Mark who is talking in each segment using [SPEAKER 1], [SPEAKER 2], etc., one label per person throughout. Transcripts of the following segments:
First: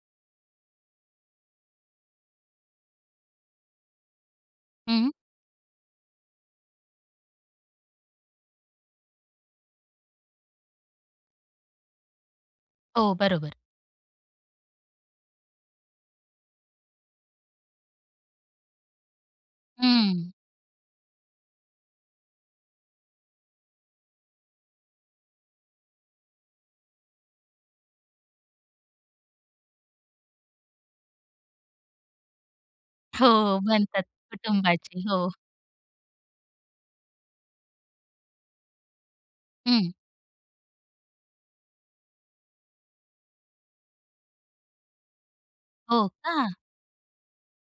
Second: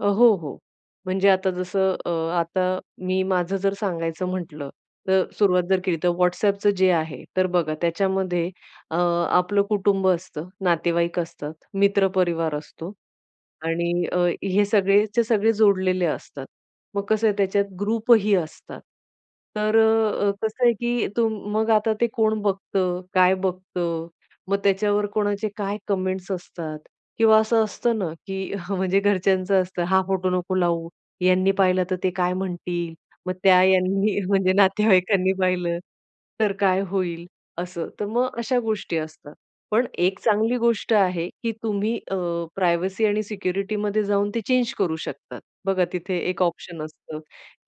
[SPEAKER 1] अ, हो, हो. म्हणजे आता जसं अ, आता मी माझं जर सांगायचं म्हटलं
[SPEAKER 2] हं.
[SPEAKER 1] तर सुरुवात जर केली तर WhatsAppचं जे आहे तर बघा त्याच्यामध्ये अ, आपलं कुटुंब असतं, नातेवाईक असतात, मित्र परिवार असतो
[SPEAKER 2] हो, बरोबर.
[SPEAKER 1] आणि अ, हे सगळेच्या सगळे जोडलेले असतात. मग कसं आहे त्याच्यात ग्रुपही असतात. तर
[SPEAKER 2] हं.
[SPEAKER 1] अ, कसं आहे की तुम मग आता ते कोण बघतं, काय बघतं, मग त्याच्यावर कोणाचे काय कमेंट्स असतात किंवा असं असतं ना, की म्हणजे घरच्यांचं असतं "हा फोटो नको लावू यांनी पाहिलं तर ते काय म्हणतील, मग त्या
[SPEAKER 2] हो, म्हणतात
[SPEAKER 1] ह्यांनी म्हणजे
[SPEAKER 2] कुटुंबाचे, हो.
[SPEAKER 1] नातेवाईकांनी पाहिलं, तर काय होईल?" असं. तर मग अशा गोष्टी असतात. पण
[SPEAKER 2] हं.
[SPEAKER 1] एक चांगली गोष्ट आहे की तुम्ही अ, प्रायव्हसी आणि सिक्युरिटी मध्ये जाऊन ते चेंज करू शकतात. बघा
[SPEAKER 2] हो
[SPEAKER 1] तिथे एक
[SPEAKER 2] का?
[SPEAKER 1] ऑप्शन असतं,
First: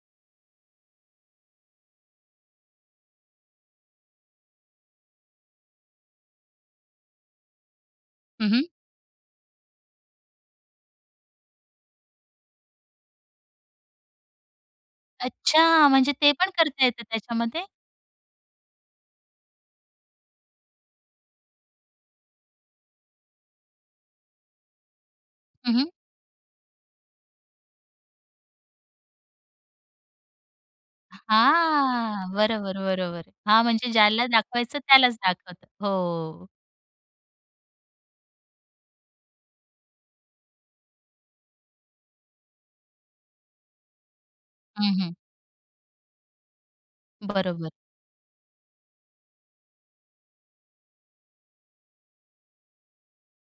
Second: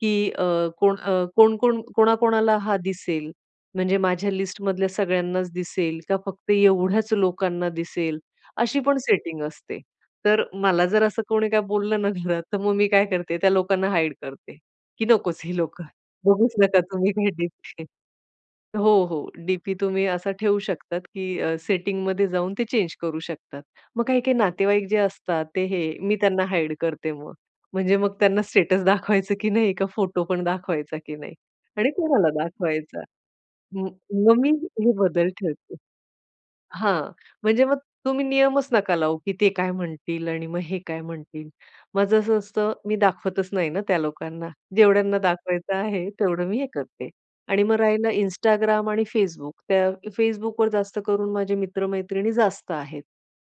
[SPEAKER 1] की अ, कोण अ, कोण कोण कोणा कोणाला हा दिसेल? म्हणजे माझ्या लिस्ट मधल्या सगळ्यांनाच दिसेल, का फक्त एवढ्याच लोकांना दिसेल
[SPEAKER 2] हं, हं.
[SPEAKER 1] अशी पण सेटिंग असते. तर मला जर असं कोणी काही बोललं ना घरात, तर मग मी काय करते त्या लोकांना हाईड करते, की नकोच हे लोकं.
[SPEAKER 2] अच्छा. म्हणजे ते पण
[SPEAKER 1] बघूच नका
[SPEAKER 2] करता येतं
[SPEAKER 1] तुम्ही [unintelligible]
[SPEAKER 2] त्याच्यामध्ये?
[SPEAKER 1] हो, हो. डी-पी तुम्ही असा ठेवू शकतात, की अ, सेटिंग मध्ये जाऊन ते चेंज करू शकतात. मग काही-काही नातेवाईक जे असतात ते
[SPEAKER 2] हं,
[SPEAKER 1] हे
[SPEAKER 2] हं.
[SPEAKER 1] मी त्यांना हाईड करते मग म्हणजे मग त्यांना स्टेटस दाखवायचं की नाही, का फोटो पण दाखवायचा की नाही. आणि कोणाला
[SPEAKER 2] हां. बरोबर,
[SPEAKER 1] दाखवायचा,
[SPEAKER 2] बरोबर. हां
[SPEAKER 1] म
[SPEAKER 2] म्हणजे ज्याला
[SPEAKER 1] मग मी
[SPEAKER 2] दाखवायचं
[SPEAKER 1] हे
[SPEAKER 2] त्यालाच
[SPEAKER 1] बदल
[SPEAKER 2] दाखवतं.
[SPEAKER 1] ठेवते.
[SPEAKER 2] हो.
[SPEAKER 1] हां, म्हणजे मग तुम्ही नियमच नका लावू, की ते काय म्हणतील आणि मग हे काय म्हणतील, माझं असं असतं मी दाखवतच नाही ना त्या लोकांना.
[SPEAKER 2] हं, हं.
[SPEAKER 1] जेवढ्यांना दाखवायचं आहे तेवढं मी हे करते आणि
[SPEAKER 2] बरोबर.
[SPEAKER 1] मग राहिलं Instagram आणि Facebook. त्या Facebookवर जास्त करून माझे मित्र-मैत्रिणी जास्त आहेत.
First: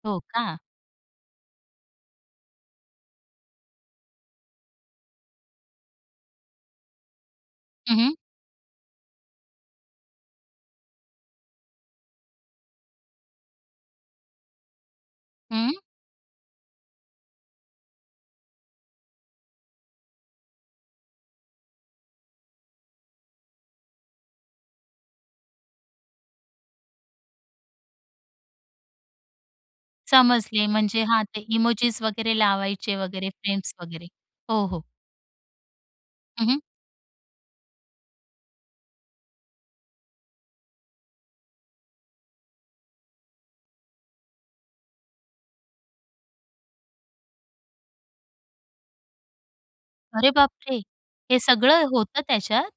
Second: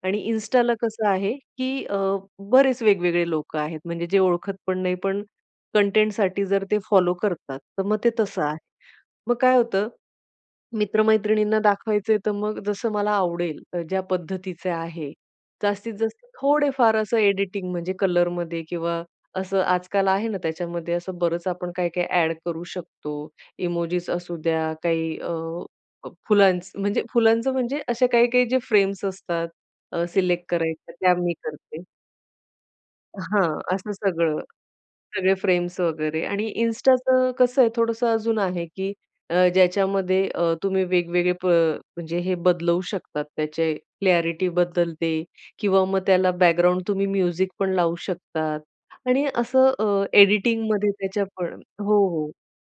[SPEAKER 1] आणि
[SPEAKER 2] हो का.
[SPEAKER 1] Instaला कसं आहे की अ, बरेच वेगवेगळे लोकं आहेत. म्हणजे जे ओळखत पण नाही पण कंटेंटसाठी जर ते फॉलो करतात, तर
[SPEAKER 2] हं,
[SPEAKER 1] मग ते
[SPEAKER 2] हं.
[SPEAKER 1] तसं आहे. मग काय होतं, मित्र-मैत्रिणींना दाखवायचंय तर मग जसं मला आवडेल ज्या पद्धतीचे आहे
[SPEAKER 2] हं.
[SPEAKER 1] जास्तीत जास्त थोडे-फार असं एडिटिंग म्हणजे कलर मध्ये किंवा असं आजकाल आहे ना, त्याच्यामध्ये असं बरंच आपण काय-काय ॲड करू शकतो. इमोजिस असू द्या, काही अ, फ फुलांचं म्हणजे फुलांचं म्हणजे असे काही काही जे फ्रेम्स असतात सिलेक्ट
[SPEAKER 2] समजले
[SPEAKER 1] करायच्या
[SPEAKER 2] म्हणजे
[SPEAKER 1] त्या
[SPEAKER 2] हां,
[SPEAKER 1] मी
[SPEAKER 2] ते
[SPEAKER 1] करते.
[SPEAKER 2] इमोजिस वगैरे लावायचे वगैरे,
[SPEAKER 1] हां,
[SPEAKER 2] फ्रेम्स
[SPEAKER 1] असं
[SPEAKER 2] वगैरे.
[SPEAKER 1] सगळं,
[SPEAKER 2] हो, हो.
[SPEAKER 1] सगळे फ्रेम्स वगैरे.
[SPEAKER 2] हं,
[SPEAKER 1] आणि
[SPEAKER 2] हं.
[SPEAKER 1] Instaचं कसं आहे थोडंसं अजून आहे की अ, ज्याच्यामध्ये अ, तुम्ही वेगवेगळे प म्हणजे हे बदलवू शकतात त्याचे क्लॅरिटी बदलते किंवा मग त्याला बॅकग्राऊंड तुम्ही म्युझिक पण लावू शकतात आणि असं अ,
[SPEAKER 2] अरे
[SPEAKER 1] एडिटिंग
[SPEAKER 2] बापरे!
[SPEAKER 1] मध्ये त्याच्या
[SPEAKER 2] हे
[SPEAKER 1] पण
[SPEAKER 2] सगळं
[SPEAKER 1] हो,
[SPEAKER 2] होतं
[SPEAKER 1] हो.
[SPEAKER 2] त्याच्यात?